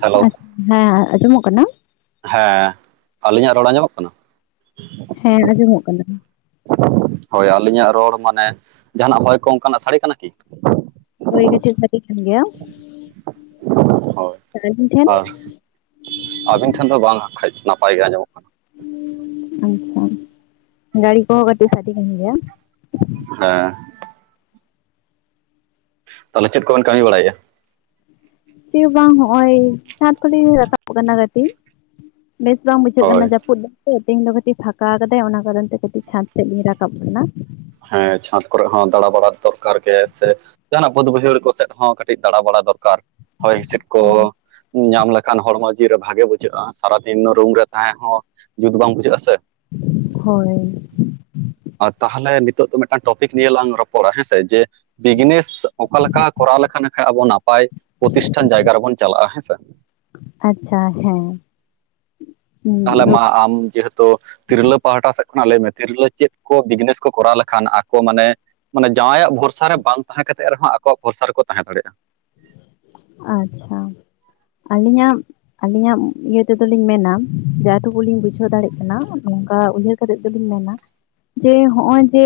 Hello? ᱟᱪᱪᱷᱟ ᱦᱮᱸ ᱟᱸᱡᱚᱢᱚᱜ ᱠᱟᱱᱟ? ᱦᱮᱸ ᱟᱞᱤᱧᱟᱜ ᱨᱚᱲ ᱟᱸᱡᱚᱢᱚᱜ ᱠᱟᱱᱟ? ᱦᱮᱸ ᱟᱸᱡᱚᱢᱚᱜ ᱠᱟᱱᱟ ᱾ ᱦᱳᱭ ᱟᱹᱞᱤᱧᱟᱜ ᱨᱚᱲ ᱢᱟᱱᱮ ᱡᱟᱦᱟᱱᱟᱜ ᱦᱚᱭ ᱠᱚ ᱚᱝᱠᱟᱱᱟᱜ ᱥᱟᱹᱲᱮ ᱠᱟᱱᱟ ᱠᱤ? ᱦᱳᱭ ᱠᱟᱹᱴᱤᱡ ᱥᱟᱰᱮ ᱠᱟᱱ ᱜᱮᱭᱟ ᱦᱳᱭ ᱟᱹᱞᱤᱧ ᱴᱷᱮᱱ? ᱟᱨ ᱟᱹᱵᱤᱱ ᱴᱷᱮᱱ ᱫᱚ ᱵᱟᱝ ᱦᱟᱸᱜᱠᱷᱟᱡ ᱱᱟᱯᱟᱭ ᱜᱮ ᱟᱸᱡᱚᱢᱚᱜ ᱠᱟᱱᱟ᱾ [inaudible] ᱟᱪᱪᱷᱟ ᱜᱟᱹᱲᱤ ᱠᱚᱦᱚᱸ ᱠᱟᱹᱴᱤᱡ ᱥᱟᱰᱮ ᱠᱟᱱ ᱜᱮᱭᱟ᱾ [inaudible] ᱦᱮᱸ᱾ ᱛᱟᱞᱮ ᱪᱮᱜ ᱠᱚᱵᱮᱱ ᱠᱟᱹᱢᱤ ᱵᱟᱲᱟᱭᱟ? ᱪᱮ ᱦᱚᱸ ᱵᱟᱝ ᱦᱚᱜᱼᱚᱭ ᱥᱟᱛ ᱦᱚᱞᱤᱧ ᱨᱟᱠᱟᱵ ᱠᱟᱱᱟ ᱠᱟᱹᱴᱤᱡ, ᱵᱮᱥ ᱵᱟᱝ ᱵᱩᱡᱷᱟᱹᱜ ᱦᱳᱭ ᱠᱟᱱᱟ ᱡᱟᱹᱯᱩᱫ ᱫᱚ ᱾ ᱯᱮ ᱛᱮᱦᱮᱧ ᱫᱚ ᱠᱟᱹᱴᱤᱡ ᱯᱷᱟᱸᱠᱟ ᱠᱟᱫᱟᱭ ᱚᱱᱟ ᱠᱟᱨᱚᱱ ᱛᱮ ᱠᱟᱹᱴᱤᱡ ᱪᱷᱟᱸᱫᱽ ᱥᱮᱫ ᱤᱧ ᱨᱟᱠᱟᱵ ᱠᱟᱱᱟ ᱾ ᱦᱮᱸ ᱪᱷᱟᱸᱫᱽ ᱠᱚᱨᱮ ᱦᱚᱸ ᱫᱟᱬᱟ ᱵᱟᱲᱟ ᱫᱚᱨᱠᱟᱨ ᱜᱮ ᱥᱮ, ᱡᱟᱦᱟᱱᱟᱜ ᱵᱟᱸᱫᱽ ᱵᱟᱹᱭᱦᱟᱹᱲ ᱠᱚ ᱥᱮᱫ ᱦᱚᱸ ᱠᱟᱹᱴᱤᱡ ᱫᱟᱬᱟ ᱵᱟᱲᱟ ᱫᱚᱨᱠᱟᱨ, ᱦᱚᱭ ᱦᱤᱸᱥᱤᱫ ᱠᱚ ᱧᱟᱢ ᱞᱮᱠᱷᱟᱱ ᱦᱚᱲᱢᱚ ᱡᱤᱣᱤ ᱨᱮ ᱵᱷᱟᱜᱮ ᱵᱩᱡᱷᱟᱹᱜᱼᱟ, ᱥᱟᱨᱟᱫᱤᱱ ᱨᱩᱢ ᱨᱮ ᱛᱟᱦᱮᱸ ᱦᱚᱸ ᱡᱩᱛ ᱵᱟᱝ ᱵᱩᱡᱷᱟᱹᱜᱼᱟ ᱥᱮ ᱾ [inaudible] ᱦᱳᱭ ᱾ ᱟᱨ ᱛᱟᱦᱟᱞᱮ ᱱᱤᱛᱚᱜ ᱫᱚ ᱢᱤᱫᱴᱟᱝ ᱴᱚᱯᱤᱠ ᱱᱤᱭᱮ ᱞᱟᱝ ᱨᱚᱯᱚᱲᱟ ᱦᱮᱸᱥᱮ, ᱡᱮ ᱵᱤᱡᱽᱱᱮᱥ ᱚᱠᱟᱠᱟ ᱠᱚᱨᱟᱣ ᱞᱮᱠᱟ ᱱᱟᱠᱷᱟ ᱟᱵᱚ ᱱᱟᱯ ᱾ ᱱᱟᱯᱟᱭ ᱯᱨᱚᱛᱤᱥᱴᱷᱟᱱ ᱡᱟᱭᱜᱟ ᱨᱮᱵᱚᱱ ᱪᱟᱞᱟᱜᱼᱟ ᱦᱮᱸᱥᱮ? ᱟᱪᱪᱷᱟ ᱦᱮᱸ, ᱛᱟᱦᱟᱞᱮ ᱢᱟ ᱟᱢ ᱡᱮᱦᱮᱛ ᱛᱚ ᱛᱤᱨᱞᱟᱹ ᱯᱟᱦᱴᱟ ᱥᱮᱫ ᱠᱷᱚᱱᱟᱜ ᱞᱟᱹᱭ ᱢᱮ ᱛᱤᱨᱞᱟᱹ ᱪᱮᱫ ᱠᱚ ᱵᱤᱡᱽᱱᱮᱥ ᱠᱚ ᱠᱚᱨᱟᱣ ᱞᱮᱠᱷᱟᱱ ᱟᱠᱚ ᱢᱟᱱᱮ ᱢᱟᱱᱮ ᱡᱟᱶᱟᱭᱟᱜ ᱵᱷᱚᱨᱥᱟ ᱨᱮ ᱵᱟᱝ ᱛᱟᱦᱮᱸ ᱠᱟᱛᱮᱫ ᱨᱮᱦᱚᱸ ᱟᱠᱚᱣᱟᱜ ᱵᱷᱚᱨᱥᱟ ᱨᱮᱠᱚ ᱛᱟᱦᱮᱸ ᱫᱟᱲᱮᱜᱼᱟ ᱾ ᱟᱪᱪᱷᱟ ᱟᱹᱞᱤᱧᱟᱜ ᱟᱹᱞᱤᱧᱟᱜ ᱤᱭᱟᱹ ᱛᱮᱫᱚᱞᱤᱧ ᱢᱮᱱᱟ ᱡᱟ ᱴᱩᱠᱩ ᱞᱤᱧ ᱵᱩᱡᱷᱟᱹᱣ ᱫᱟᱲᱮᱜ ᱠᱟᱱᱟ ᱱᱚᱝᱠᱟ ᱩᱭᱦᱟᱹᱨ ᱠᱟᱛᱮᱜ ᱫᱚᱞᱤᱧ ᱢᱮᱱᱟ ᱡᱮ ᱦᱚᱜᱼᱚᱭ ᱡᱮ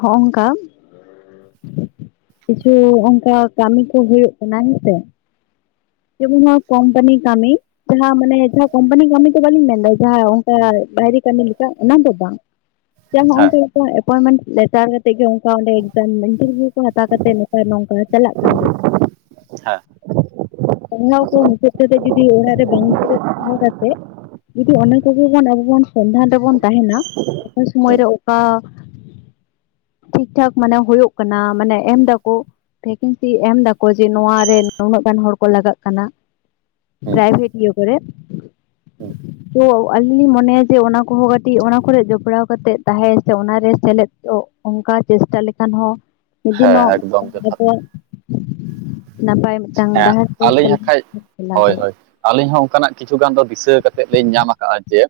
ᱦᱚᱜᱼᱚᱝᱠᱟ ᱾ [inaudible] ᱠᱤᱪᱷᱩ ᱚᱝᱠᱟ ᱠᱟᱹᱢᱤ ᱠᱚ ᱦᱩᱭᱩᱜ ᱠᱟᱱᱟ ᱦᱮᱸᱥᱮ ᱾ ᱡᱮᱢᱚᱱ ᱱᱟᱣᱟ ᱠᱳᱢᱯᱟᱱᱤ ᱠᱟᱹᱢᱤ ᱡᱟᱦᱟᱸ ᱢᱟᱱᱮ ᱡᱟᱦᱟᱸ ᱠᱚᱢᱯᱟᱱᱤ ᱠᱟᱹᱢᱤ ᱫᱚ ᱵᱟᱞᱤᱧ ᱢᱮᱱᱫᱟ ᱾ ᱡᱟᱦᱟᱸ ᱚᱝᱠᱟ ᱵᱟᱭᱨᱮ ᱠᱟᱹᱢᱤ ᱞᱮᱠᱟ ᱚᱱᱟᱫᱚ ᱵᱟᱝ ᱡᱟᱦᱟᱸ ᱦᱮᱸ ᱟᱢᱫᱚ ᱮᱯᱚᱭᱮᱱᱢᱮᱱᱴ ᱞᱮᱛᱟᱨ ᱨᱮ ᱛᱮ ᱜᱮ ᱚᱱᱠᱟ ᱚᱸᱰᱮ ᱮᱠᱡᱟᱢ ᱤᱱᱴᱟᱨᱵᱷᱤᱭᱩ ᱠᱚ ᱦᱟᱛᱟᱣ ᱠᱟᱛᱮᱫ ᱱᱚᱝᱠᱟ ᱱᱚᱝᱠᱟ ᱪᱟᱞᱟᱜ ᱠᱟᱱ ᱜᱮᱭᱟ ᱾ [inaudible] ᱦᱮᱸ ᱾ ᱯᱟᱲᱦᱟᱣ ᱠᱚ ᱢᱩᱪᱟᱹᱫ ᱠᱟᱛᱮ ᱡᱩᱫᱤ ᱚᱲᱟᱜ ᱨᱮ ᱵᱟᱝ ᱫᱩᱨᱩᱵ ᱛᱟᱦᱮᱸ ᱠᱟᱛᱮ ᱾ ᱡᱩᱫᱤ ᱚᱱᱟ ᱠᱚᱜᱮ ᱵᱚᱱ ᱟᱵᱚ ᱵᱚᱱ ᱥᱚᱱᱫᱷᱟᱱ ᱨᱮᱵᱚᱱ ᱛᱟᱦᱮᱱᱟ ᱾ ᱚᱠᱚᱭ ᱥᱩᱢᱚᱭᱨᱮ ᱦᱩᱸ ᱚᱠᱟ ᱴᱷᱤᱠ ᱴᱷᱟᱠ ᱢᱟᱱᱮ ᱦᱳᱭᱳᱜ ᱠᱟᱱᱟ ᱢᱟᱱᱮ ᱮᱢ ᱫᱟᱠᱚ, ᱵᱷᱮᱠᱮᱱᱥᱤ ᱮᱢ ᱫᱟᱠᱚ ᱡᱮ ᱱᱚᱣᱟ ᱨᱮ ᱱᱩᱱᱟᱹᱜ ᱜᱟᱱ ᱦᱚᱲ ᱠᱚ ᱞᱟᱜᱟᱜ ᱠᱟᱱᱟ ᱦᱩᱸ ᱯᱨᱟᱭᱵᱷᱮᱴ ᱤᱭᱟᱹ ᱠᱚᱨᱮ ᱾ [inaudible] ᱛᱚ ᱟᱹᱞᱤᱧ ᱞᱤᱧ ᱢᱚᱱᱮᱭᱟ ᱡᱮ ᱚᱱᱟ ᱠᱚᱦᱚᱸ ᱠᱟᱹᱴᱤᱡ ᱚᱱᱟ ᱠᱚᱨᱮ ᱡᱚᱯᱲᱟᱣ ᱠᱟᱛᱮ ᱛᱟᱦᱮᱸ ᱥᱮ ᱚᱱᱟᱨᱮ ᱥᱮᱞᱮᱫᱚᱜ ᱚᱱᱠᱟ ᱪᱮᱥᱴᱟ ᱞᱮᱠᱷᱟᱱ ᱦᱚᱸ ᱢᱤᱜ ᱦᱮᱸ ᱫᱤᱱᱚᱜ [inaudible] ᱮᱠᱫᱚᱢ ᱡᱚᱛᱷᱟᱛ ᱠᱟᱛᱮ [inaudible] ᱱᱟᱯᱟᱭ ᱢᱤᱫᱴᱟᱝ ᱦᱮᱸ ᱰᱟᱦᱟᱨ ᱛᱮ ᱟᱹᱞᱤᱧ ᱦᱟᱠᱷᱟᱡ ᱪᱟᱞᱟᱣ ᱦᱳᱭ ᱫᱟᱲᱮᱭᱟᱜᱼᱟ ᱦᱳᱭ ᱟᱹᱞᱤᱧ ᱦᱚᱸ ᱚᱱᱠᱟᱱᱟᱜ ᱠᱤᱪᱷᱩ ᱜᱟᱱ ᱫᱚ ᱫᱤᱥᱟᱹ ᱠᱟᱛᱮᱜ ᱠᱟᱛᱮᱜ ᱞᱤᱧ ᱧᱟᱢ ᱠᱟᱜᱼᱟ ᱡᱮ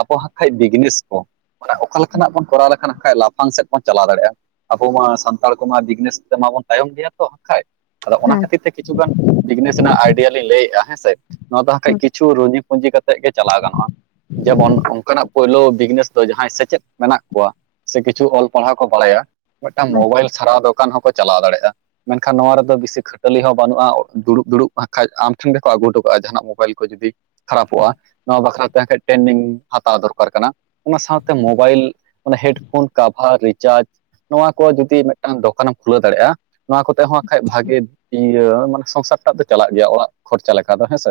ᱟᱵᱚ ᱦᱟᱸᱜ ᱠᱷᱟᱡ ᱵᱤᱜᱽᱱᱮᱥ ᱠᱚ ᱾ ᱢᱟᱱᱮ ᱚᱠᱟ ᱞᱮᱠᱟᱱᱟᱜ ᱵᱚᱱ ᱠᱚᱨᱟᱣ ᱞᱮᱠᱷᱟᱱ ᱦᱟᱠᱷᱟᱡ ᱞᱟᱯᱷᱟᱝ ᱥᱮᱫ ᱵᱚᱱ ᱪᱟᱞᱟᱣ ᱫᱟᱲᱮᱭᱟᱜᱼᱟ ᱟᱵᱚ ᱢᱟ ᱥᱟᱱᱛᱟᱲᱤ ᱥᱟᱱᱛᱟᱲ ᱠᱚᱢᱟ ᱫᱤᱜᱱᱮᱥ ᱛᱮᱢᱟᱵᱚᱱ ᱛᱟᱭᱚᱢ ᱜᱮᱭᱟ ᱛᱚ ᱦᱟᱠᱷᱟᱡ ᱟᱫᱚ ᱚᱱᱟ ᱦᱮᱸ ᱠᱷᱟᱹᱛᱤᱨ ᱛᱮ ᱠᱤᱪᱷᱩ ᱜᱟᱱ ᱵᱤᱜᱽᱱᱮᱥ ᱨᱮᱱᱟᱜ ᱟᱭᱰᱤᱭᱟ ᱞᱤᱧ ᱞᱮᱭᱮᱜᱼᱟ ᱦᱮᱸ ᱥᱮ ᱾ ᱱᱚᱣᱟ ᱫᱚ ᱦᱟᱸᱠᱷᱟᱡ ᱠᱤᱪᱷᱩ ᱨᱩᱡᱤ ᱯᱩᱸᱡᱤ ᱠᱟᱛᱮ ᱜᱮ ᱪᱟᱞᱟᱣ ᱜᱟᱱᱚᱜᱼᱟ ᱾ ᱡᱮᱵᱚᱱ ᱚᱱᱠᱟᱱᱟᱜ ᱯᱳᱭᱞᱳ ᱵᱤᱜᱽᱱᱮᱥ ᱫᱚ ᱡᱟᱦᱟᱸᱭ ᱥᱮᱪᱮᱫ ᱢᱮᱱᱟᱜ ᱠᱚᱣᱟ ᱾ ᱥᱮ ᱠᱤᱪᱷᱩ ᱚᱞ ᱯᱟᱲᱦᱟᱣ ᱠᱚ ᱵᱟᱲᱟᱭᱟ ᱢᱤᱜᱴᱟᱝ ᱢᱳᱵᱟᱭᱤᱞ ᱥᱟᱨᱟᱣ ᱫᱚᱠᱟᱱ ᱦᱚᱸᱠᱚ ᱪᱟᱞᱟᱣ ᱫᱟᱲᱮᱭᱟᱜᱼᱟ ᱾ ᱢᱮᱱᱠᱷᱟᱱ ᱱᱚᱣᱟ ᱨᱮᱫᱚ ᱵᱮᱥᱤ ᱦᱚᱸ ᱠᱷᱟᱴᱟᱹᱞᱤ ᱦᱚᱸ ᱵᱟᱹᱱᱩᱜᱼᱟ ᱫᱩᱲᱩᱵ ᱫᱩᱲᱩᱵ ᱦᱟᱸᱜ ᱠᱷᱟᱡ ᱟᱢ ᱴᱷᱮᱱ ᱜᱮᱠᱚ ᱟᱹᱜᱩ ᱦᱚᱴᱚ ᱠᱟᱜᱼᱟ ᱡᱟᱦᱟᱱᱟᱜ ᱢᱳᱵᱟᱭᱤᱞ ᱠᱚ ᱡᱩᱫᱤ ᱾ ᱠᱷᱟᱨᱟᱯᱚᱜᱼᱟ ᱱᱚᱣᱟ ᱵᱟᱠᱷᱨᱟᱛᱮ ᱴᱨᱮᱱᱤᱝ ᱦᱟᱛᱟᱣ ᱫᱚᱨᱠᱟᱨ ᱠᱟᱱᱟ ᱚᱱᱟ ᱥᱟᱶᱛᱮ ᱢᱳᱵᱟᱭᱤᱞ ᱚᱱᱟ ᱦᱮᱰᱯᱷᱳᱱ, ᱠᱟᱵᱷᱟᱨ, ᱨᱤᱪᱟᱨᱡᱽ ᱱᱚᱣᱟ ᱠᱚ ᱡᱩᱫᱤ ᱢᱤᱫᱴᱟᱝ ᱫᱚᱠᱟᱱᱮᱢ ᱠᱷᱩᱞᱟᱹᱣ ᱫᱟᱲᱮᱭᱟᱜᱼᱟ᱾ ᱱᱚᱣᱟ ᱠᱚᱛᱮ ᱦᱚᱸ ᱵᱟᱠᱷᱟᱡ ᱵᱷᱟᱜᱮ ᱤᱭᱟᱹ ᱢᱟᱱᱮ ᱥᱚᱝᱥᱟᱨ ᱴᱟᱜ ᱫᱚ ᱪᱟᱞᱟᱜ ᱜᱮᱭᱟ ᱚᱲᱟᱜ ᱠᱷᱚᱨᱪᱟ ᱞᱮᱠᱟ ᱫᱚ ᱦᱮᱸᱥᱮ᱾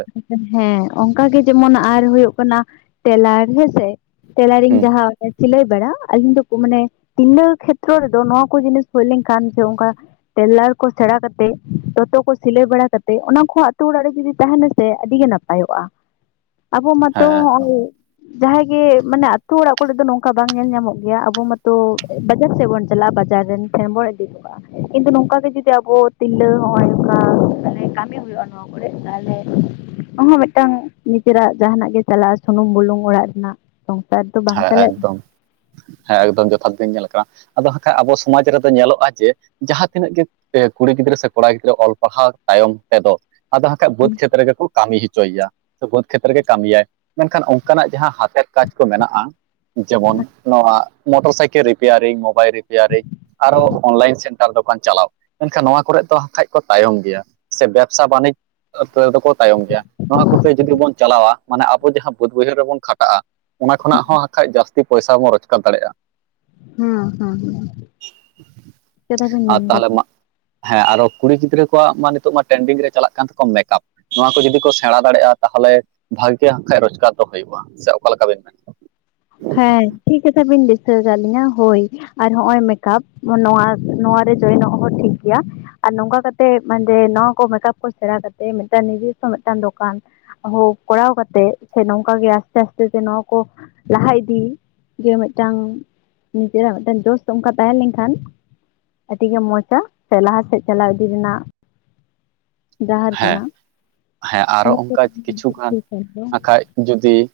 ᱦᱮᱸ ᱚᱱᱠᱟ ᱜᱮ ᱟᱨ ᱡᱮᱢᱚᱱ ᱟᱨ ᱦᱩᱭᱩᱜ ᱠᱟᱱᱟ ᱴᱮᱞᱟᱨ ᱦᱮᱸᱥᱮ᱾ ᱴᱮᱞᱟᱨᱤᱝ ᱦᱮᱸ ᱡᱟᱦᱟᱸ ᱥᱤᱞᱟᱹᱭ ᱵᱟᱲᱟ ᱟᱹᱞᱤᱧ ᱫᱚ ᱢᱟᱱᱮ ᱛᱤᱱᱟᱹ ᱠᱷᱮᱛᱨᱚ ᱨᱮᱫᱚ ᱱᱚᱣᱟ ᱠᱚ ᱡᱤᱱᱤᱥ ᱦᱩᱭ ᱞᱮᱱᱠᱷᱟᱱ ᱡᱮ ᱚᱱᱠᱟ ᱴᱮᱞᱟᱨ ᱠᱚ ᱥᱮᱬᱟ ᱠᱟᱛᱮᱫ ᱫᱚᱛᱚ ᱠᱚ ᱥᱤᱞᱟᱹᱭ ᱵᱟᱲᱟ ᱠᱟᱛᱮᱫ ᱚᱱᱟ ᱠᱚ ᱟᱛᱳ ᱚᱲᱟᱜ ᱨᱮ ᱡᱩᱫᱤ ᱛᱟᱦᱮᱱᱟ ᱾ ᱥᱮ ᱟᱹᱰᱤ ᱜᱮ ᱱᱟᱯᱟᱭᱚᱜᱼᱟ ᱟᱵᱚ ᱢᱟᱛᱚ ᱦᱮᱸ ᱮᱠᱫᱚᱢ ᱦᱚᱸᱜᱼᱚᱭ ‍‍᱾ ᱡᱟᱦᱟᱸᱭ ᱜᱮ ᱢᱟᱱᱮ ᱟᱛ ᱚᱲᱟᱜ ᱠᱚᱨᱮ ᱫᱚ ᱱᱚᱝᱠᱟ ᱵᱟᱝ ᱧᱮᱞ ᱧᱟᱢᱚᱜ ᱜᱮᱭᱟ ᱟᱵᱚ ᱢᱟᱛᱚ ᱵᱟᱡᱟᱨ ᱥᱮᱫ ᱵᱚᱱ ᱾ ᱪᱟᱞᱟᱜ ᱵᱟᱡᱟᱨ ᱨᱮᱱ ᱴᱷᱮᱱ ᱵᱚᱱ ᱤᱫᱤ ᱠᱟᱜᱼᱟ᱾ ᱠᱤᱱᱛᱩ ᱱᱚᱝᱠᱟ ᱜᱮ ᱡᱩᱫᱤ ᱟᱵᱚ ᱛᱤᱨᱞᱟᱹ ᱦᱚᱸᱜᱼᱚᱭ ᱱᱚᱝᱠᱟᱮ ᱠᱟᱹᱢᱤ ᱦᱩᱭᱩᱜᱼᱟ ᱱᱚᱣᱟ ᱠᱚᱨᱮ ᱛᱟᱦᱞᱮ ᱚᱦᱚᱸ ᱢᱤᱫᱴᱟᱝ ᱱᱤᱡᱮᱨᱟᱜ ᱡᱟᱦᱟᱱᱟᱜ ᱜᱮ ᱪᱟᱞᱟᱜᱼᱟ ᱥᱩᱱᱩᱢ ᱵᱩᱞᱩᱝ ᱚᱲᱟᱜ ᱨᱮᱱᱟᱜ ᱾ ᱥᱚᱝᱥᱟᱨ ᱫᱚ ᱦᱮᱸ ᱮᱠᱫᱚᱢ ᱦᱮᱸ ᱮᱠᱫᱚᱢ ᱡᱚᱛᱷᱟᱛ ᱵᱤᱧ ᱧᱮᱞ ᱠᱟᱜ-ᱟ᱾ ᱟᱫᱚ ᱦᱟᱠᱷᱟᱡ ᱟᱵᱚ ᱥᱚᱢᱟᱡᱽ ᱨᱮᱫᱚ ᱧᱮᱞᱚᱜᱼᱟ ᱡᱮ ᱡᱟᱦᱟᱸ ᱛᱤᱱᱟᱹᱜ ᱜᱮ ᱠᱩᱲᱤ ᱜᱤᱫᱽᱨᱟᱹ ᱥᱮ ᱠᱚᱲᱟ ᱜᱤᱫᱽᱨᱟᱹ ᱚᱞ ᱯᱟᱲᱦᱟᱣ ᱛᱟᱭᱚᱢ ᱛᱮᱫᱚ ᱟᱫᱚ ᱦᱟᱜᱠᱷᱟ ᱵᱟᱹᱫᱽ ᱦᱮᱸ ᱠᱷᱮᱛᱨᱮ ᱨᱮᱜᱮ ᱠᱚ ᱠᱟᱹᱢᱤ ᱦᱚᱪᱚᱭ ᱜᱮᱭᱟ ᱾ ᱵᱟᱹᱫᱽ ᱠᱷᱮᱛᱨᱮ ᱜᱮ ᱠᱟᱹᱢᱤᱭᱟᱭ ᱢᱮᱱᱠᱷᱟᱱ ᱚᱱᱠᱟᱱᱟᱜ ᱡᱟᱦᱟᱸ ᱦᱟᱛᱮᱨ ᱠᱟᱡᱽ ᱠᱚ ᱢᱮᱱᱟᱜᱼᱟ ᱾ ᱡᱮᱢᱚᱱ ᱱᱚᱣᱟ motor cycle repairing mobile repairing. ᱟᱨᱚ ᱚᱱᱞᱟᱭᱤᱱ ᱥᱮᱱᱴᱟᱨ ᱫᱳᱠᱟᱱ ᱪᱟᱞᱟᱣ ᱾ ᱢᱮᱱᱱᱠᱷᱟᱱ ᱱᱚᱣᱟ ᱠᱚᱨᱮᱜ ᱫᱚᱠᱷᱟᱡ ᱠᱚ ᱛᱟᱭᱚᱢ ᱜᱮᱭᱟ ᱥᱮ ᱵᱮᱵᱽᱥᱟ ᱵᱟᱱᱤᱡᱽ ᱾ ᱫᱚᱠᱚ ᱛᱟᱭᱚᱢ ᱜᱮᱭᱟ ᱱᱚᱣᱟ ᱠᱚᱛᱮ ᱡᱩᱫᱤ ᱵᱚᱱ ᱪᱟᱞᱟᱣᱟ ᱢᱟᱱᱮ ᱟᱵᱚ ᱡᱟᱦᱟᱸ ᱵᱟᱹᱫᱽ ᱵᱟᱹᱭᱦᱟᱹᱲ ᱨᱮᱵᱚᱱ ᱠᱷᱟᱴᱟᱜᱼᱟ ᱾ ᱚᱱᱟ ᱠᱷᱚᱱᱟᱜ ᱦᱚᱸ ᱦᱟᱠᱷᱟᱡ ᱡᱟᱹᱥᱛᱤ ᱯᱚᱭᱥᱟ ᱵᱚᱱ ᱨᱳᱡᱽᱜᱟᱨ ᱫᱟᱲᱮᱭᱟᱜᱼᱟ ᱾ ᱦᱩᱸ ᱦᱩᱸ ᱦᱩᱸ ᱪᱮᱫᱟ ᱵᱤᱱ ᱟᱨ ᱢᱮᱱᱫᱟ? ᱛᱟᱦᱚᱞᱮ ᱢᱟ ᱦᱮᱸ ᱟᱨᱚ ᱠᱩᱲᱤ ᱜᱤᱫᱽᱨᱟᱹ ᱠᱚᱣᱟᱜ ᱢᱟ ᱱᱤᱛᱚᱜ ᱢᱟ ᱴᱨᱮᱱᱰᱤᱝ ᱨᱮ ᱪᱟᱞᱟᱜ ᱠᱟᱱ ᱛᱟᱠᱚᱣᱟ ᱢᱮᱠᱟᱯ ᱾ ᱱᱚᱣᱟ ᱠᱚ ᱡᱩᱫᱤ ᱠᱚ ᱥᱮᱬᱟ ᱫᱟᱲᱮᱭᱟᱜᱼᱟ ᱛᱟᱦᱚᱞᱮ ᱵᱷᱟᱜᱮ ᱦᱟᱜ ᱠᱷᱟᱱᱡ ᱨᱳᱡᱽᱜᱟᱨ ᱫᱚ ᱦᱩᱭᱩᱜᱼᱟ ᱥᱮ ᱚᱠᱟ ᱞᱮᱠᱟ ᱵᱮᱱ ᱢᱮᱱᱟ? ᱦᱮᱸ ᱴᱷᱤᱠ ᱠᱟᱛᱷᱟ ᱵᱤᱱ ᱫᱤᱥᱟᱹ ᱟᱠᱟᱫ ᱞᱤᱧᱟ ᱦᱳᱭ ᱾ ᱟᱨ ᱱᱚᱜᱚᱭ ᱢᱮᱠᱟᱯ ᱱᱚᱣᱟ ᱱᱚᱟᱨ ᱨᱮ ᱡᱚᱭᱮᱱᱚᱜ ᱦᱚᱸ ᱴᱷᱤᱠ ᱜᱮᱭᱟ ᱾ ᱟᱨ ᱱᱚᱝᱠᱟ ᱠᱟᱛᱮᱜ ᱢᱟᱱᱮ ᱱᱚᱣᱟ ᱠᱚ ᱢᱮᱠᱟᱯ ᱠᱚ ᱥᱮᱬᱟ ᱠᱟᱛᱮᱫ ᱢᱤᱫᱴᱟᱝ ᱱᱤᱡᱮᱥᱥᱚ ᱢᱤᱫᱴᱟᱝ ᱫᱚᱠᱟᱱ ᱾ ᱠᱚᱨᱟᱣ ᱠᱟᱛᱮᱜ ᱥᱮ ᱱᱚᱝᱠᱟ ᱜᱮ ᱟᱥᱛᱮ ᱟᱥᱛᱮ ᱥᱮ ᱱᱚᱣᱟ ᱠᱚ ᱞᱟᱦᱟ ᱤᱫᱤ ᱡᱮ ᱢᱤᱫᱴᱟᱝ ᱱᱤᱡᱮᱨᱟᱜ ᱢᱤᱫᱴᱟᱝ ᱫᱚᱳᱥ ᱚᱱᱠᱟ ᱛᱟᱦᱮᱸ ᱞᱮᱱᱠᱷᱟᱱ ᱾ ᱟᱹᱰᱤ ᱜᱮ ᱢᱚᱸᱡᱟ ᱥᱮ ᱞᱟᱦᱟ ᱥᱮᱫ ᱪᱟᱞᱟᱣ ᱤᱫᱤ ᱨᱮᱱᱟᱜ ᱰᱟᱦᱟᱨ ᱦᱮᱸ ᱠᱟᱱᱟ ᱦᱮᱸ ᱟᱨᱚ ᱚᱱᱠᱟ ᱠᱤᱪᱷᱩ ᱜᱟᱱ [inaudible] ᱦᱟᱸᱜᱠᱷᱟᱡ ᱡᱩᱫᱤ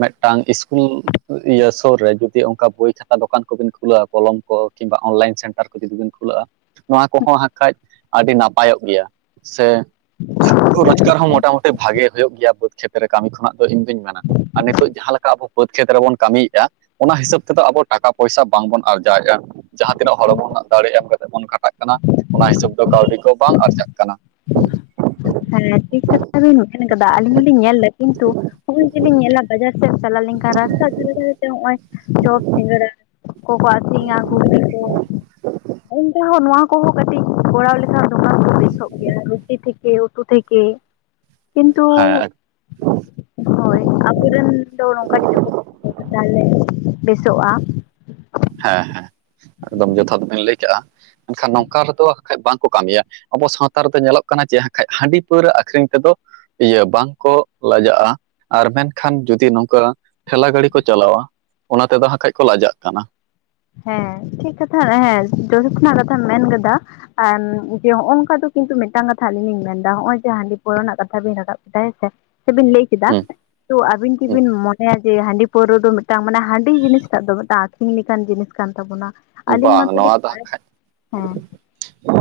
ᱢᱤᱫᱴᱟᱝ ᱤᱥᱠᱩᱞ ᱾ ᱤᱭᱟᱹ ᱥᱩᱨ ᱨᱮ ᱡᱩᱫᱤ ᱚᱱᱠᱟ ᱵᱳᱭ ᱠᱷᱟᱛᱟ ᱫᱚᱠᱟᱱ ᱠᱚᱵᱤᱱ ᱠᱷᱩᱞᱟᱹᱼᱟ ᱠᱚᱞᱚᱢ ᱠᱚ ᱠᱤᱢᱵᱟ ᱚᱱᱞᱟᱭᱤᱱ ᱥᱮᱱᱴᱟᱨ ᱾ ᱠᱚ ᱡᱩᱫᱤ ᱵᱤᱱ ᱠᱷᱩᱞᱟᱹᱜᱼᱟ ᱱᱚᱣᱟ ᱠᱚᱦᱚᱸ ᱦᱟᱠᱷᱟᱡ ᱟᱹᱰᱤ ᱱᱟᱯᱟᱭᱚᱜ ᱜᱮᱭᱟ ᱥᱮ [unintelligible] ᱨᱳᱡᱽᱜᱟᱨ ᱦᱚᱸ ᱢᱚᱴᱟᱢᱩᱴᱤ ᱵᱷᱟᱜᱮ ᱦᱩᱭᱩᱜ ᱜᱮᱭᱟ ᱵᱟᱹᱫᱽ ᱠᱷᱮᱛᱨᱮ ᱠᱟᱹᱢᱤ ᱠᱷᱚᱱᱟᱜ ᱫᱚ ᱤᱧ ᱫᱩᱧ ᱢᱮᱱᱟ ᱾ ᱟᱨ ᱱᱤᱛᱚᱜ ᱡᱟᱦᱟᱸ ᱞᱮᱠᱟ ᱟᱵᱚ ᱵᱟᱹᱫᱽ ᱠᱷᱮᱛ ᱨᱮᱵᱚᱱ ᱠᱟᱹᱢᱤᱭᱮᱫᱼᱟ ᱚᱱᱟ ᱦᱤᱥᱟᱹᱵ ᱛᱮᱫᱚ ᱟᱵᱚ ᱴᱟᱠᱟ ᱯᱚᱭᱥᱟ ᱵᱟᱝᱵᱚᱱ ᱟᱨᱡᱟᱣᱮᱫᱼᱟ ᱡᱟᱦᱟᱸ ᱛᱤᱱᱟᱹᱜ ᱦᱚᱲ ᱵᱚ ᱫᱟᱲᱮ ᱮᱢ ᱠᱟᱛᱮ ᱵᱚᱱ ᱠᱷᱟᱴᱟᱜ ᱾ ᱠᱟᱱᱟ ᱚᱱᱟ ᱦᱤᱥᱟᱹᱵ ᱫᱚ ᱠᱟᱹᱣᱰᱤ ᱠᱚ ᱵᱟᱝ ᱟᱨᱡᱟᱜ ᱠᱟᱱᱟ ᱾ ᱦᱮᱸ ᱴᱷᱤᱠ ᱠᱟᱛᱷᱟ ᱵᱤᱱ ᱩᱪᱷᱟᱹᱱ ᱠᱟᱫᱟ ᱟᱹᱞᱤᱧ ᱦᱚᱞᱤᱧ ᱧᱮᱞᱫᱟ ᱠᱤᱱᱛᱩ ᱾ ᱦᱚᱸᱜᱼᱚᱭ ᱡᱩᱫᱤᱧ ᱧᱮᱞᱟ ᱵᱟᱡᱟᱨ ᱥᱮᱫ ᱪᱟᱞᱟᱣ ᱞᱮᱱᱠᱷᱟᱱ ᱨᱟᱥᱛᱟ ᱫᱷᱟᱨᱮ ᱫᱷᱟᱨᱮᱛᱮ ᱱᱚᱜ ᱚᱚᱭ ᱡᱚᱯ ᱥᱤᱸᱜᱟᱹᱲᱟ ᱾ ᱠᱚᱠᱚ ᱟᱹᱠᱷᱨᱤᱧᱟ ᱜᱷᱩᱜᱲᱤ ᱠᱚ ᱚᱱᱠᱟ ᱦᱚᱸ ᱱᱚᱣᱟ ᱠᱚ ᱾ ᱦᱟᱹᱠᱩ ᱦᱚᱸ ᱠᱟᱹᱴᱤᱡ ᱠᱚᱨᱟᱣ ᱞᱮᱠᱷᱟᱱ ᱫᱚᱠᱟᱱ ᱦᱚᱸ ᱵᱮᱥᱚᱜ ᱜᱮᱭᱟ ᱨᱩᱴᱤ ᱛᱷᱮᱠᱮ ᱩᱛᱩ ᱛᱷᱮᱠᱮ ᱾ ᱠᱤᱱᱛᱩ, ᱦᱮᱸ [unintelligible] ᱦᱳᱭ, ᱟᱵᱚᱨᱮᱱ ᱫᱚ ᱱᱚᱝᱠᱟ ᱡᱩᱫᱤ ᱠᱚᱣᱟ ᱛᱟᱦᱚᱞᱮ ᱵᱮᱥᱚᱜᱼᱟ ᱾ ᱦᱮᱸ ᱦᱮᱸ ᱮᱠᱫᱚᱢ ᱡᱚᱛᱷᱟᱫᱽ ᱵᱤᱱ ᱞᱟᱹᱭ ᱠᱟᱜᱼᱟ ᱢᱮᱱᱠᱷᱟᱱ ᱱᱚᱝᱠᱟ ᱨᱮ ᱫᱚ ᱵᱟᱠᱷᱟᱡ ᱵᱟᱝᱠᱚ ᱠᱟᱹᱢᱤᱭᱟ ᱾ ᱟᱵᱚ ᱥᱟᱶᱛᱟ ᱨᱮ ᱫᱚ ᱧᱮᱞᱚᱜ ᱠᱟᱱᱟ ᱡᱮᱠᱟᱱ ᱦᱟᱺᱰᱤ ᱯᱟᱹᱣᱨᱟᱹ ᱟᱹᱷᱨᱤᱧ ᱛᱮ ᱫᱚ ᱾ ᱤᱭᱟᱹ ᱵᱟᱝᱠᱚ ᱞᱟᱡᱟᱜᱼᱟ ᱟᱨ ᱢᱮᱱ ᱠᱷᱟᱱ ᱡᱩᱫᱤ ᱱᱚᱝᱠᱟ ᱴᱷᱮᱞᱟ ᱜᱟᱹᱲᱤ ᱠᱚ ᱪᱟᱞᱟᱣᱟ ᱚᱱᱟ ᱛᱮᱫᱚ ᱦᱟᱸᱜ ᱠᱷᱟᱡ ᱠᱚ ᱞᱟᱡᱟᱜ ᱠᱟᱱᱟ ᱾ ᱦᱮᱸ ᱴᱷᱤ ᱠᱟᱛᱷᱟ ᱦᱮᱸ ᱡᱚᱥᱚ ᱠᱷᱚᱱᱟᱜ ᱠᱟᱛᱷᱟᱢ ᱢᱮᱱ ᱠᱟᱫᱟ᱾ ᱮᱢ ᱡᱮ ᱱᱚᱜᱼᱚ ᱱᱚᱝᱠᱟ ᱫᱚ ᱠᱤᱱᱛᱩ ᱢᱤᱫᱴᱟᱝ ᱠᱟᱛᱷᱟ ᱟᱞᱤᱧ ᱞᱤᱧ ᱢᱮᱱᱫᱟ ᱱᱚᱜᱼᱚᱭ ᱡᱮ ᱦᱟᱺᱰᱤ ᱯᱟᱹᱣᱨᱟᱹ ᱨᱮᱱᱟᱜ ᱠᱟᱛᱷᱟ ᱵᱤᱱ ᱨᱟᱠᱟᱵ ᱠᱮᱫᱟ ᱦᱮᱸ ᱥᱮ ᱾ ᱥᱮᱵᱤᱱ ᱞᱟᱹᱭ ᱠᱮᱫᱟ, ᱦᱩᱸ ᱦᱩᱸ ᱛᱚ ᱟᱹᱵᱤᱱ ᱠᱤᱵᱤᱱ ᱢᱚᱱᱮᱭᱟ ᱡᱮ ᱦᱟᱺᱰᱤ ᱯᱟᱹᱣᱨᱟᱹ ᱫᱚ ᱢᱤᱫᱴᱟᱝ, ᱢᱟᱱᱮ ᱦᱟᱺᱰᱤ ᱡᱤᱱᱤᱥ ᱴᱟᱜ ᱫᱚ ᱢᱮᱫᱴᱟᱝ ᱟᱠᱷᱨᱤᱧ ᱞᱮᱠᱟᱱ ᱡᱤᱱᱤᱥ ᱠᱟᱱ ᱛᱟᱵᱚᱱᱟ? ᱟᱹᱞᱤᱧ ᱵᱟᱝ, ᱱᱚᱣᱟ ᱢᱟᱛᱚᱞᱤᱧ ᱫᱚ ᱦᱟᱸᱜ ᱠᱷᱟᱡ ᱦᱮᱸ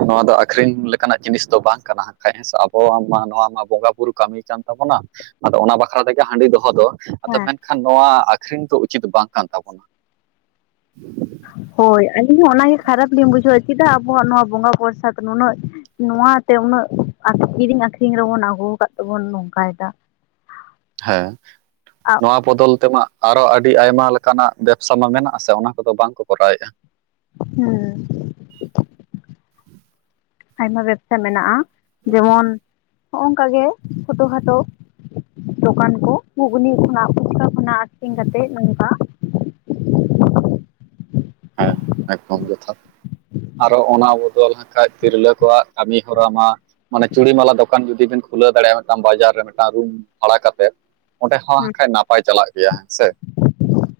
ᱱᱚᱣᱟ ᱫᱚ ᱟᱹᱠᱷᱨᱤᱧ ᱞᱮᱠᱟᱱᱟᱜ ᱡᱤᱱᱤᱥ ᱫᱚ ᱵᱟᱝ ᱠᱟᱱᱟ ᱦᱟᱸᱜ ᱠᱷᱟᱡ ᱦᱮᱸ ᱥᱮ, ᱟᱵᱚᱣᱟᱝ ᱢᱟ ᱱᱚᱣᱟ ᱢᱟ ᱵᱚᱸᱜᱟ ᱵᱩᱨᱩ ᱠᱟᱹᱢᱤ ᱠᱟᱱ ᱛᱟᱵᱚᱱᱟ, ᱟᱫᱚ ᱚᱱᱟ ᱵᱟᱠᱷᱨᱟ ᱛᱮ ᱜᱮ ᱦᱟᱺᱰᱤ ᱫᱚᱦᱚ ᱫᱚ᱾ ᱟᱫᱚ ᱦᱮᱸ ᱢᱮᱱ ᱠᱷᱟᱱ ᱱᱚᱣᱟ ᱟᱹᱠᱷᱨᱤᱧ ᱫᱚ ᱩᱪᱤᱛ ᱵᱟᱝ ᱠᱟᱱ ᱛᱟᱵᱚᱱᱟ ᱾ ᱦᱳᱭ, ᱟᱹᱞᱤᱧ ᱦᱚᱸ ᱚᱱᱟ ᱜᱮ ᱠᱷᱟᱨᱟᱯ ᱞᱤᱧ ᱵᱩᱡᱷᱟᱹᱣᱟ ᱪᱮᱫᱟᱜ ᱟᱵᱚᱣᱟᱜ ᱱᱚᱣᱟ ᱵᱚᱸᱜᱟ ᱯᱨᱚᱥᱟᱫᱽ ᱱᱩᱱᱟᱹᱜ ᱱᱚᱣᱟ ᱛᱮ ᱩᱱᱟᱹᱜ ᱠᱤᱨᱤᱧ ᱟᱠᱷᱨᱤᱧ ᱨᱮᱵᱚᱱ ᱟᱹᱜᱩ ᱠᱟᱫ ᱛᱮᱵᱚᱱ ᱱᱚᱝᱠᱟᱭᱫᱟ ᱾ ᱦᱮᱸ, ᱱᱚᱣᱟ ᱵᱚᱫᱚᱞ ᱛᱮᱢᱟ, ᱟᱨᱚ ᱟᱹᱰᱤ ᱟᱭᱢᱟ ᱞᱮᱠᱟᱱᱟᱜ ᱵᱮᱵᱽᱥᱟ ᱢᱟ ᱢᱮᱱᱟᱜᱼᱟ ᱥᱮ ᱚᱱᱟ ᱠᱚ ᱫᱚ ᱵᱟᱝ ᱠᱚ ᱠᱚᱨᱟᱣᱮᱜᱼᱟ ᱾ ᱦᱩᱸᱻ, ᱟᱭᱢᱟ ᱵᱮᱵᱽᱥᱟ ᱢᱮᱱᱟᱜᱼᱟ, ᱡᱮᱢᱚᱱ ᱦᱚᱜᱼᱚᱝᱠᱟ ᱜᱮ, ᱪᱷᱳᱴᱳ ᱠᱷᱟᱴᱳ ᱫᱚᱠᱟᱱ ᱠᱚ ᱜᱷᱩᱜᱽᱱᱤ ᱠᱷᱚᱱᱟᱜ ᱯᱷᱩᱪᱠᱟ ᱠᱷᱚᱱᱟᱜ ᱟᱹᱠᱷᱨᱤᱧ ᱠᱟᱛᱮᱜ ᱱᱚᱝᱠᱟ᱾ ᱦᱮᱸ, ᱮᱠᱫᱚᱢ ᱡᱚᱛᱷᱟᱛ ᱾ ᱟᱨᱚ ᱚᱱᱟ ᱵᱚᱫᱚᱞ ᱦᱟᱸᱜ ᱠᱷᱟᱡ ᱛᱤᱨᱞᱟᱹ ᱠᱚᱣᱟᱜ ᱠᱟᱹᱢᱤ ᱦᱚᱨᱟ ᱢᱟ ᱢᱟᱱᱮ, ᱪᱩᱲᱤ ᱢᱟᱞᱟ ᱫᱚᱠᱟᱱ ᱡᱩᱫᱤᱵᱤᱱ ᱠᱷᱩᱞᱟᱹᱣ ᱫᱟᱲᱮᱭᱟᱜᱼᱟ ᱢᱮᱫᱴᱟᱝ ᱵᱟᱡᱟᱨ ᱨᱮ ᱢᱮᱫᱴᱟᱝ ᱨᱩᱢ ᱵᱷᱟᱲᱟ ᱠᱟᱛᱮᱫ ᱚᱸᱰᱮ ᱦᱚᱸ ᱦᱟᱸᱜ ᱦᱩᱸ ᱠᱷᱟᱡ ᱱᱟᱯᱟᱭ ᱪᱟᱞᱟᱜ ᱜᱮᱭᱟ ᱦᱮᱸ ᱥᱮ?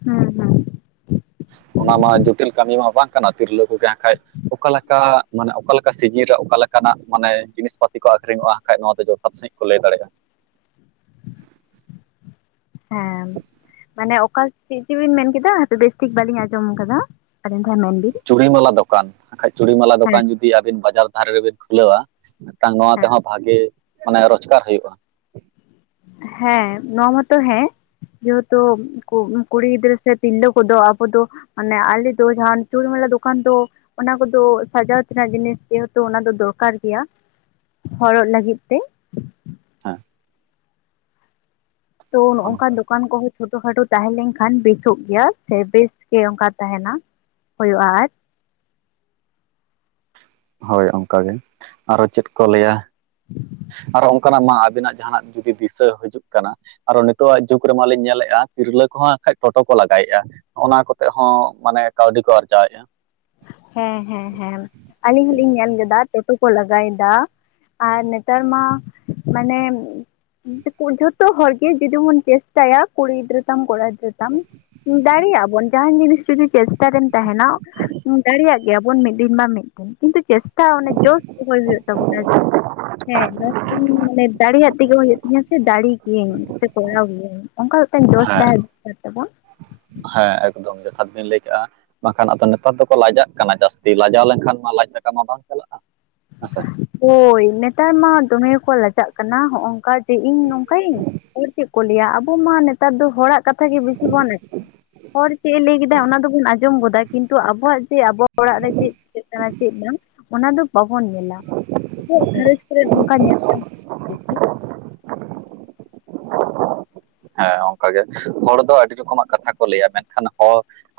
ᱦᱩᱸ ᱦᱩᱸ, ᱚᱱᱟ ᱢᱟ ᱡᱚᱴᱤᱞ ᱠᱟᱹᱢᱤ ᱢᱟ ᱵᱟᱝ ᱠᱟᱱᱟ ᱛᱤᱨᱞᱟᱹ ᱠᱚ ᱜᱮ ᱦᱟᱸᱜ ᱠᱷᱟᱡ ᱚᱠᱟ ᱞᱮᱠᱟ, ᱢᱟᱱᱮ ᱚᱠᱟ ᱞᱮᱠᱟ ᱥᱤᱡᱤᱱ ᱨᱮ ᱚᱠᱟ ᱞᱮᱠᱟᱱᱟᱜ ᱢᱟᱱᱮ ᱡᱤᱱᱤᱥ ᱯᱟᱹᱛᱤ ᱠᱚ ᱟᱠᱷᱨᱤᱧᱚᱜᱼᱟ ᱾ ᱠᱷᱟᱡ ᱱᱚᱣᱟ ᱫᱚ ᱡᱚᱛᱷᱟᱛ ᱥᱟᱺᱦᱤᱡ ᱠᱚ ᱞᱟᱹᱭᱫᱟᱲᱮᱜᱼᱟ ᱾ ᱦᱮᱸ, ᱢᱟᱱᱮ ᱚᱠᱟ ᱪᱮᱫ ᱪᱩᱵᱤᱱ ᱢᱮᱱ ᱠᱮᱫᱟ ᱵᱮᱥᱴᱷᱤᱠ ᱵᱟᱹᱞᱤᱧ ᱟᱸᱡᱚᱢ ᱠᱟᱫᱟ ᱾ [inaudible] ᱪᱩᱲᱤ ᱢᱟᱞᱟ ᱫᱚᱠᱟᱱ ᱦᱟᱸᱜ ᱠᱷᱟᱡ ᱪᱩᱲᱤ ᱢᱟᱞᱟ ᱦᱮᱸ ᱫᱚᱠᱟᱱ ᱡᱩᱫᱤ ᱟᱹᱵᱤᱱ ᱵᱟᱡᱟᱨ ᱫᱷᱟᱨᱮ ᱨᱮ ᱵᱤᱱ ᱠᱷᱩᱞᱟᱹᱣᱟ ᱢᱮᱫᱴᱟᱝ ᱱᱚᱣᱟ ᱛᱮ ᱦᱮᱸ ᱦᱚᱸ ᱵᱷᱟᱜᱮ ᱢᱟᱱᱮ ᱨᱚᱡᱽᱠᱟᱨ ᱦᱳᱭᱳᱜᱼᱟ ᱾ ᱦᱮᱸ, ᱱᱚᱣᱟ ᱢᱟᱛᱚ ᱦᱮᱸ ᱡᱷᱚᱛᱚ ᱠᱩᱲᱤ ᱜᱤᱫᱽᱨᱟᱹ ᱥᱮ ᱛᱤᱨᱞᱟᱹ ᱠᱚ ᱫᱚ ᱟᱵᱚ ᱫᱚ ᱢᱟᱱᱮ, ᱟᱞᱮ ᱫᱚ ᱡᱟᱦᱟᱱ ᱪᱩᱲᱤ ᱢᱟᱞᱟ ᱫᱚᱠᱟᱱ ᱫᱚ ᱚᱱᱟ ᱠᱚ ᱫᱚ ᱥᱟᱡᱟᱣ ᱛᱮᱱᱟᱜ ᱡᱤᱱᱤᱥ ᱡᱮᱦᱮᱛᱩ ᱚᱱᱟ ᱫᱚ ᱫᱚᱨᱠᱟᱨ ᱜᱮᱭᱟ ᱦᱚᱨᱚᱜ ᱞᱟᱹᱜᱤᱫ ᱛᱮ᱾ ᱦᱮᱸ, ᱛᱳ, ᱱᱚᱜᱼᱚᱝᱠᱟ ᱚᱱᱠᱟ ᱫᱚᱠᱟᱱ ᱠᱚ ᱦᱚᱸ ᱪᱷᱳᱴᱳ ᱠᱷᱟᱴᱳ ᱛᱟᱦᱮᱸ ᱞᱮᱱᱠᱷᱟᱱ ᱵᱮᱥᱚᱜ ᱜᱮᱭᱟ, ᱥᱮ ᱵᱮᱥ ᱜᱮ ᱚᱜᱠᱟ ᱛᱟᱦᱮᱱᱟ ᱦᱳᱭᱳᱜᱼᱟ ᱟᱨ ᱾ ᱦᱳᱭ ᱚᱱᱠᱟ ᱜᱮ, ᱟᱨᱚ ᱪᱮᱫ ᱠᱚ ᱞᱟᱹᱭᱟ ᱾ ᱟᱨᱚ ᱚᱝᱠᱟᱱᱟᱜ ᱢᱟ ᱟᱵᱤᱱᱟᱜ ᱡᱟᱦᱟᱸᱱᱟᱜ ᱡᱩᱫᱤ ᱫᱤᱥᱟᱹ ᱦᱤᱡᱩᱜ ᱠᱟᱱᱟ ᱾ ᱟᱨᱚ ᱱᱮᱛᱳᱜᱼᱟᱜ ᱡᱩᱜᱽ ᱨᱮ ᱢᱟᱞᱤᱧ ᱧᱮᱞᱮᱜᱼᱟ ᱛᱤᱨᱞᱟᱹ ᱠᱚᱦᱚᱸ ᱦᱟᱸᱜᱠᱷᱟᱡ ᱴᱳᱴᱳ ᱠᱚ ᱞᱟᱜᱟᱭᱮᱜᱼᱟ ᱾ ᱚᱱᱟ ᱠᱚᱛᱮᱜ ᱦᱚᱸ ᱢᱟᱱᱮ ᱠᱟᱹᱣᱰᱤ ᱠᱚ ᱟᱨᱡᱟᱣᱮᱜᱼᱟ ᱾ ᱦᱮᱸ ᱦᱮᱸ ᱦᱮᱸ ᱟᱹᱞᱤᱧ ᱦᱚᱞᱤᱧ ᱧᱮᱞ ᱞᱮᱫᱟ ᱴᱮᱴᱳ ᱠᱚ ᱞᱟᱜᱟᱭᱫᱟ ᱾ ᱟᱨ ᱱᱮᱛᱟᱨ ᱢᱟ ᱢᱟᱱᱮ ᱡᱷᱚᱛᱚ ᱦᱚᱲ ᱜᱮ ᱡᱮ ᱡᱮᱢᱚᱱ ᱪᱮᱥᱴᱟᱭᱟ ᱠᱩᱲᱤ ᱜᱤᱫᱽᱨᱟᱹ ᱛᱟᱢ ᱠᱚᱲᱟ ᱛᱟᱢ ᱫᱟᱲᱮᱭᱟᱜᱼᱟ ᱵᱚᱱ ᱡᱟᱦᱟᱸᱱ ᱡᱤᱱᱤᱥ ᱡᱩᱫᱤ ᱪᱮᱥᱴᱟ ᱨᱮᱢ ᱛᱟᱦᱮᱸᱱᱟ ᱫᱟᱲᱮᱭᱟᱜ ᱜᱮᱭᱟ ᱢᱤᱫ ᱫᱤᱱ ᱢᱟ ᱢᱤᱫ ᱠᱤᱱᱛᱩ ᱪᱮᱥᱴᱟ ᱚᱱᱮ ᱡᱳᱥ ᱫᱚᱦᱚᱭ ᱦᱳᱭᱳᱜ ᱛᱟᱵᱚᱱᱟ ᱡᱮ ᱦᱮᱸ ᱤᱧ ᱢᱟᱱᱮ ᱫᱟᱲᱮᱭᱟᱜ ᱛᱮᱜᱮ ᱦᱳᱭᱳᱜ ᱛᱤᱧᱟ ᱥᱮ ᱫᱟᱲᱮ ᱜᱤᱭᱟᱹᱧ ᱥᱮ ᱠᱚᱨᱟᱣ ᱜᱤᱭᱟᱹᱧ ᱚᱱᱠᱟ ᱢᱮᱫᱴᱟᱝ ᱡᱳᱥ ᱦᱮᱸ ᱛᱟᱦᱮᱸ ᱫᱚᱨᱠᱟᱨ ᱛᱟᱵᱚᱱᱟ ᱾ ᱦᱮᱸ ᱮᱠᱫᱚᱢ ᱡᱚᱛᱷᱟᱛ ᱵᱤᱱ ᱞᱟᱹᱭ ᱠᱟᱜᱼᱟ ᱾ ᱵᱟᱝᱠᱷᱟᱱ ᱟᱫᱚ ᱱᱮᱛᱟᱨ ᱫᱚᱠᱚ ᱞᱟᱡᱟᱜ ᱠᱟᱱᱟ ᱡᱟᱥᱛᱤ, ᱞᱟᱡᱟᱣ ᱞᱮᱱᱠᱷᱟᱱ ᱢᱟ ᱞᱟᱡ ᱠᱟᱴᱟ ᱢᱟ ᱵᱟᱝ ᱪᱟᱞᱟᱜᱼᱟ ᱦᱮᱸᱥᱮ ᱾ ᱦᱳᱭ ᱱᱮᱛᱟᱨ ᱢᱟ ᱫᱚᱢᱮ ᱠᱚ ᱞᱟᱡᱟᱜ ᱠᱟᱱᱟ ᱦᱚᱜᱼᱚᱝᱠᱟ ᱡᱮ ᱤᱧ ᱱᱚᱝᱠᱟ ᱭᱟᱹᱧ᱾ ᱦᱚᱲ ᱪᱮᱫ ᱠᱚ ᱞᱟᱹᱭᱟ ᱟᱵᱚ ᱢᱟ ᱱᱮ ᱱᱮᱛᱟᱨ ᱫᱚ ᱦᱚᱲᱟᱜ ᱠᱟᱛᱷᱟ ᱜᱮ ᱵᱮᱥᱤ ᱵᱚᱱ ᱦᱚᱲ ᱪᱮᱫ ᱮ ᱞᱟᱹᱭ ᱠᱮᱫᱟ ᱚᱱᱟ ᱫᱚᱵᱚᱱ ᱟᱸᱡᱚᱢ ᱜᱚᱫᱟ ᱠᱤᱱᱛᱩ ᱟᱵᱚᱣᱟᱜ ᱡᱮ ᱟᱵᱚ ᱚᱲᱟᱜ ᱨᱮ ᱪᱮᱫ ᱪᱤᱠᱟᱹᱜ ᱠᱟᱱᱟ ᱪᱮᱫ ᱵᱟᱝ ᱚᱱᱟ ᱫᱚ ᱵᱟᱵᱚᱱ ᱧᱮᱞᱟ ᱟᱵᱚᱣᱟᱜ ᱜᱷᱟᱨᱚᱸᱡᱽ ᱠᱚᱨᱮ ᱱᱚᱝᱠᱟ ᱧᱮᱞᱟᱢ ᱵᱮᱥᱤ᱾ ᱦᱮᱸ ᱚᱱᱠᱟᱜ ᱜᱮ ᱦᱚᱲ ᱫᱚ ᱟᱹᱰᱤ ᱨᱚᱠᱚᱢᱟᱜ ᱠᱟᱛᱷᱟ ᱠᱚ ᱞᱟᱹᱭᱟ ᱢᱮᱱᱠᱷᱟᱱ ᱦᱚ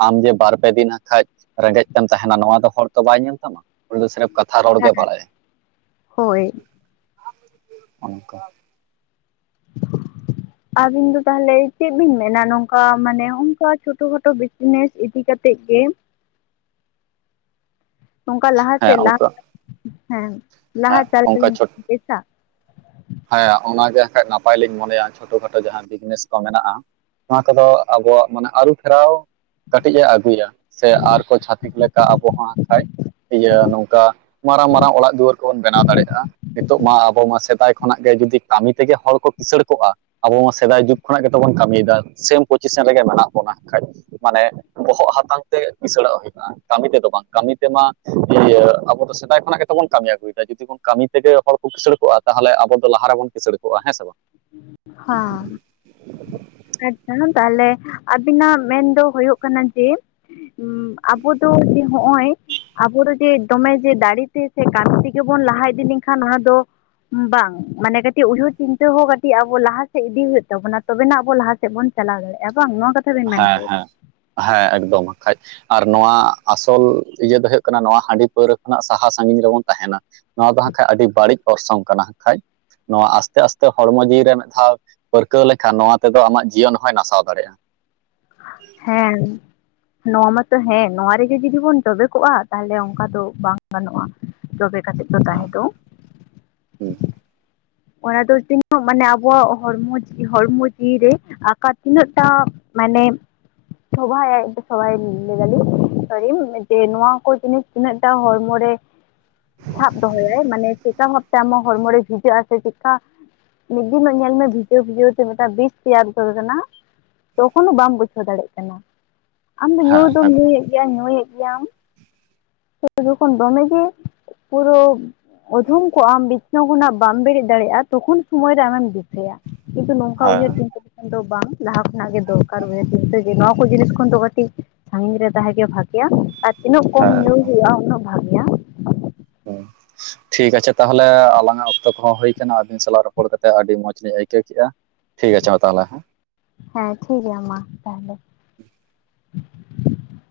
ᱟᱢ ᱡᱮ ᱵᱟᱨ ᱯᱮ ᱫᱤᱱ ᱠᱷᱟᱡ ᱨᱮᱸᱜᱮᱡ ᱛᱮᱢ ᱛᱟᱦᱮᱱᱟ ᱱᱚᱣᱟ ᱫᱚ ᱦᱚᱲ ᱛᱚ ᱵᱟᱭ ᱧᱮᱞ ᱛᱟᱢᱟ᱾ ᱩᱱᱤ ᱫᱚ ᱥᱨᱮᱯ ᱠᱟᱛᱷᱟ ᱨᱚᱲ ᱵᱟᱲᱟᱭᱟ ᱦᱳᱭ ᱚᱱᱠᱟ᱾ [inaudible] ᱟᱵᱤᱱ ᱫᱚ ᱛᱟᱦᱚᱞᱮ ᱪᱮᱫ ᱵᱤᱱ ᱢᱮᱱᱟ ᱱᱚᱝᱠᱟ ᱢᱟᱱᱮ ᱚᱱᱠᱟ ᱪᱷᱳᱴᱳ ᱠᱷᱟᱴᱳ ᱱᱮᱥ ᱤᱫᱤ ᱠᱟᱛᱮᱫ ᱜᱮ [inaudible] ᱚᱱᱠᱟ ᱞᱟᱦᱟ ᱦᱮᱸ ᱥᱮᱫ ᱞᱟᱦᱟ ᱚᱱᱠᱟ ᱦᱮᱸ ᱞᱟᱦᱟ ᱦᱮᱸ ᱚᱱᱠᱟ ᱪᱷᱚ [unintelligible] ᱵᱮᱥᱟ ᱦᱮᱸ ᱚᱱᱟᱜᱮ ᱠᱷᱟᱡ ᱱᱟᱯᱟᱭ ᱞᱤᱧ ᱢᱚᱱᱮᱭᱟ ᱪᱷᱳᱴᱳ ᱠᱷᱟᱴᱳ ᱡᱟᱦᱟᱸ ᱵᱤᱡᱽᱱᱮᱥ ᱠᱚ ᱢᱮᱱᱟᱜᱼᱟ ᱱᱚᱣᱟ ᱠᱚᱫᱚ ᱟᱵᱚᱣᱟᱜ ᱢᱟᱱᱮ ᱟᱹᱨᱩ ᱯᱷᱮᱨᱟᱣ᱾ ᱠᱟᱹᱴᱤᱡ ᱮ ᱟᱹᱜᱩᱭᱟ ᱥᱮ ᱟᱨᱠᱚ ᱪᱷᱟᱹᱛᱤᱠ ᱞᱮᱠᱟ ᱟᱵᱚ ᱦᱚᱸ ᱠᱷᱟᱡ ᱤᱭᱟᱹ ᱱᱚᱝᱠᱟ ᱢᱟᱨᱟᱝ ᱢᱟᱨᱟᱝ ᱚᱲᱟᱜ ᱫᱩᱣᱟᱹᱨ ᱠᱚᱵᱚᱱ ᱵᱮᱱᱟᱣ ᱫᱟᱲᱮᱭᱟᱜᱼᱟ ᱱᱤᱛᱚᱜ ᱢᱟ ᱟᱵᱚ ᱢᱟ ᱥᱮᱫᱟᱭ ᱠᱷᱚᱱᱟᱜ ᱜᱮ ᱡᱩᱫᱤ ᱠᱟᱹᱢᱤ ᱛᱮᱜᱮ ᱦᱚᱲ ᱠᱚ ᱠᱤᱥᱟᱹᱲ ᱠᱚᱜᱼᱟ᱾ ᱟᱵᱚ ᱢᱟ ᱥᱮᱫᱟᱭ ᱡᱩᱜᱽ ᱠᱷᱚᱱᱟᱜ ᱜᱮᱛᱚ ᱵᱚᱱ ᱠᱟᱹᱢᱤᱭᱮᱫᱟ ᱥᱮᱢ ᱯᱚᱡᱤᱥᱮᱱ ᱨᱮᱜᱮ ᱢᱮᱱᱟᱜ ᱵᱚᱱᱟ ᱠᱷᱟᱡ ᱢᱟᱱᱮ ᱵᱚᱦᱚᱜ ᱦᱟᱛᱟᱝ ᱛᱮ ᱠᱤᱥᱟᱹᱲᱚᱜ ᱦᱩᱭᱩᱜ ᱟ ᱠᱟᱹᱢᱤ ᱛᱮᱫᱚ ᱵᱟᱝ ᱠᱟᱹᱢᱤ ᱛᱮᱢᱟ ᱤᱭᱟᱹ ᱟᱵᱚ ᱫᱚ ᱥᱮᱫᱟᱭ ᱠᱷᱚᱱᱟᱜ ᱜᱮᱛ ᱵᱚᱱ ᱠᱟᱹᱢᱤ ᱟᱹᱜᱩᱭᱮᱫᱟ ᱡᱩᱫᱤ ᱵᱚᱱ ᱠᱟᱹᱢᱤ ᱛᱮᱜᱮ ᱦᱚᱲ ᱠᱚ ᱠᱤᱥᱟᱹᱲ ᱠᱚᱜᱼᱟ ᱛᱟᱦᱚᱞᱮ ᱟᱵᱚ ᱫᱚ ᱞᱟᱦᱟ ᱨᱮᱵᱚᱱ ᱠᱤᱥᱟᱹᱲ ᱠᱚᱜᱼᱟ ᱦᱮᱸ ᱥᱮ ᱵᱟᱝ᱾ ᱦᱚᱸ᱾ ᱟᱪᱪᱷᱟ ᱛᱟᱦᱚᱞᱮ ᱟᱵᱤᱱᱟᱜ ᱢᱮᱱ ᱫᱚ ᱦᱩᱭᱩᱜ ᱠᱟᱱᱟ ᱡᱮ ᱟᱵᱚ ᱫᱚ ᱡᱮ ᱦᱚᱜᱼᱚᱭ ᱟᱵᱚ ᱫᱚ ᱡᱮ ᱫᱚᱢᱮ ᱡᱮ ᱫᱟᱲᱮᱛᱮ ᱥᱮ ᱠᱟᱹᱢᱤ ᱛᱮᱜᱮ ᱵᱚᱱ ᱞᱟᱦᱟ ᱤᱫᱤ ᱞᱮᱱᱠᱷᱟᱱ ᱚᱱᱟ ᱫᱚ ᱵᱟᱝ ᱢᱟᱱᱮ ᱠᱟᱹᱴᱤᱡ ᱩᱭᱦᱟᱹᱨ ᱪᱤᱱᱛᱟᱹ ᱦᱚᱸ ᱠᱟᱹᱴᱤᱡ ᱵᱚ ᱞᱟᱦᱟ ᱥᱮᱫ ᱤᱫᱤ ᱦᱩᱭᱩᱜ ᱛᱟᱵᱚᱱᱟ ᱛᱚᱵᱮ ᱱᱟ ᱟᱵᱚ ᱞᱟᱦᱟ ᱥᱮᱫ ᱵᱚᱱ ᱪᱟᱞᱟᱣ ᱫᱟᱲᱮᱭᱟᱜᱼᱟ ᱵᱟᱝ ᱱᱚᱣᱟ ᱠᱟᱛᱷᱟ᱾ ᱵᱮᱱ ᱢᱮᱱ ᱦᱮᱸ ᱦᱚᱪᱚᱭᱮᱫᱟ ᱦᱮᱸ ᱦᱮᱸ ᱮᱠᱫᱚᱢ ᱟᱠᱷᱟᱡ᱾ ᱟᱨ ᱱᱚᱣᱟ ᱟᱥᱚᱞ ᱤᱭᱟᱹ ᱫᱚ ᱦᱩᱭᱩᱜ ᱠᱟᱱᱟ ᱱᱚᱣᱟ ᱦᱟᱺᱰᱤ ᱯᱟᱹᱣᱨᱟᱹ ᱠᱷᱚᱱᱟᱜ ᱥᱟᱦᱟ ᱥᱟᱺᱜᱤᱧ ᱨᱮᱵᱚᱱ ᱛᱟᱦᱮᱱᱟ᱾ ᱱᱚᱣᱟ ᱫᱚ ᱦᱟᱸᱜ ᱠᱷᱟᱡ ᱟᱹᱰᱤ ᱵᱟᱹᱲᱤᱡ ᱚᱨᱥᱚᱝ ᱠᱟᱱᱟ ᱠᱷᱟᱡ᱾ ᱱᱚᱣᱟ ᱟᱥᱛᱮ ᱟᱥᱛᱮ ᱦᱚᱲᱢᱚ ᱡᱤᱣᱤ ᱨᱮ ᱢᱤᱫ ᱫᱷᱟᱣ ᱯᱟᱹᱨᱠᱟᱹᱣ ᱞᱮᱠᱷᱟᱱ ᱱᱚᱣᱟ ᱛᱮᱫᱚ ᱟᱢᱟᱜ ᱡᱤᱭᱚᱱ ᱦᱚᱸᱭ ᱱᱟᱥᱟᱣ ᱫᱟᱲᱮᱭᱟᱜᱼᱟ ᱾ ᱦᱮᱸ᱾ ᱱᱚᱣᱟ ᱢᱟᱛᱚ ᱦᱮᱸ ᱱᱚᱣᱟ ᱨᱮᱜᱮ ᱡᱩᱫᱤ ᱵᱚᱱ ᱡᱚᱵᱮ ᱠᱚᱜᱼᱟ ᱛᱟᱦᱚᱞᱮ ᱚᱱᱠᱟ ᱫᱚ ᱵᱟᱝ ᱜᱟᱱᱚᱜᱼᱟ ᱾ ᱡᱚᱵᱮ ᱠᱟᱛᱮᱫ ᱫᱚ ᱛᱟᱦᱮᱸ ᱫᱚ [unintelligible] ᱚᱱᱟ ᱫᱚ ᱛᱤᱱᱟᱹᱜ ᱢᱟᱱᱮ ᱟᱵᱚᱣᱟᱜ ᱦᱚᱲᱢᱚ ᱡᱤᱣᱤ ᱦᱚᱲᱢᱚ ᱡᱤᱣᱤ ᱨᱮ ᱟᱠᱟ ᱛᱤᱱᱟᱹᱜ ᱴᱟ ᱢᱟᱱᱮ ᱥᱚᱵᱷᱟᱭᱟᱭ ᱥᱚᱵᱟᱭ ᱟᱭ ᱞᱟᱹᱭ ᱫᱟᱞᱤᱧ ᱥᱚᱨᱤ ᱡᱮ ᱱᱚᱣᱟ ᱠᱚ ᱡᱤᱱᱤᱥ ᱛᱤᱱᱟᱹᱜᱴᱟ ᱦᱚᱲᱢᱚ ᱨᱮ [inaudible] ᱥᱟᱵ ᱫᱚᱦᱚᱭᱟᱭ ᱢᱟᱱᱮ ᱪᱮᱠᱟ ᱵᱷᱟᱵᱛᱮ ᱟᱢᱟᱜ ᱦᱚᱲᱢᱚ ᱨᱮ ᱵᱷᱤᱡᱟᱹᱜᱼᱟ ᱥᱮ ᱪᱮᱫᱠᱟ ᱢᱤᱫ ᱫᱤᱱᱚᱜ ᱧᱮᱞ ᱢᱮ ᱵᱷᱤᱡᱟᱹᱣ ᱵᱷᱤᱡᱟᱹᱣ ᱛᱮ ᱢᱤᱫᱴᱟᱝ ᱵᱤᱥ ᱛᱮᱭᱟᱨ ᱩᱛᱟᱹᱨ ᱟᱠᱟᱱᱟ ᱛᱚᱠᱷᱚᱱᱳ ᱵᱟᱢ ᱵᱩᱡᱷᱟᱹᱣ ᱫᱟᱲᱮᱜ ᱠᱟᱱᱟ ᱟᱢ ᱫᱚ ᱦᱮᱸ ᱧᱩ ᱫᱚᱢ ᱧᱩᱭᱮᱫ ᱧᱩᱭᱮᱫ ᱜᱮᱭᱟᱢ, ᱛᱚ ᱡᱚᱠᱷᱚᱱ ᱫᱚᱢᱮ ᱜᱮ ᱯᱩᱨᱟᱹ ᱚᱫᱷᱚᱢ ᱠᱚᱜ ᱟᱢ ᱵᱤᱪᱷᱱᱟᱹ ᱠᱷᱚᱱᱟᱜ ᱵᱟᱢ ᱵᱮᱨᱮᱫ ᱫᱟᱲᱮᱜᱼᱟ ᱛᱚᱠᱷᱚᱱ ᱥᱚᱢᱚᱭ ᱨᱮ ᱟᱢᱮᱢ ᱫᱤᱥᱟᱹᱭᱟ, ᱠᱤᱱᱛᱩ ᱱᱚᱝᱠᱟ ᱩᱭᱦᱟᱹᱨ ᱦᱮᱸ ᱪᱤᱱ ᱫᱚ ᱵᱟᱝ ᱞᱟᱦᱟ ᱠᱷᱚᱱᱟᱜ ᱜᱮ ᱫᱚᱨᱠᱟᱨ ᱜᱮ ᱵᱚᱞᱮ ᱪᱤᱱᱛᱟᱹ ᱡᱮ ᱱᱚᱣᱟ ᱡᱤᱱᱤᱥ ᱠᱷᱚᱱ ᱫᱚ ᱠᱟᱹᱴᱤᱡ ᱥᱟᱺᱜᱤᱧ ᱨᱮ ᱛᱟᱦᱮᱸᱜᱮ ᱵᱷᱟᱜᱮᱭᱟ ᱟᱨ ᱛᱤᱱᱟᱹᱜ ᱠᱚᱢ ᱦᱮᱸ ᱧᱩ ᱦᱩᱭᱩᱜᱼᱟ ᱩᱱᱟᱹᱜ ᱵᱷᱟᱜᱮᱭᱟ ᱾ ᱦᱚᱸ ᱴᱷᱤᱠ ᱟᱪᱷᱮ ᱛᱟᱦᱚᱞᱮ ᱟᱞᱟᱝᱟᱜ ᱚᱠᱛᱚ ᱠᱚᱦᱚᱸ ᱦᱩᱭ ᱟᱠᱟᱱᱟ ᱟᱹᱵᱤᱱ ᱥᱟᱞᱟᱜ ᱨᱚᱯᱚᱲ ᱠᱟᱛᱮ ᱟᱹᱰᱤ ᱢᱚᱸᱡᱽ ᱞᱤᱧ ᱟᱹᱭᱠᱟᱹᱣ ᱠᱮᱜᱼᱟ᱾ ᱴᱷᱤᱠ ᱟᱪᱷᱮ ᱦᱚᱸᱛᱟᱦᱚᱞᱮ ᱦᱮᱸ᱾ ᱦᱮᱸ ᱴᱷᱤᱠ ᱜᱮᱭᱟ ᱢᱟ ᱛᱟᱦᱚᱞᱮ ᱾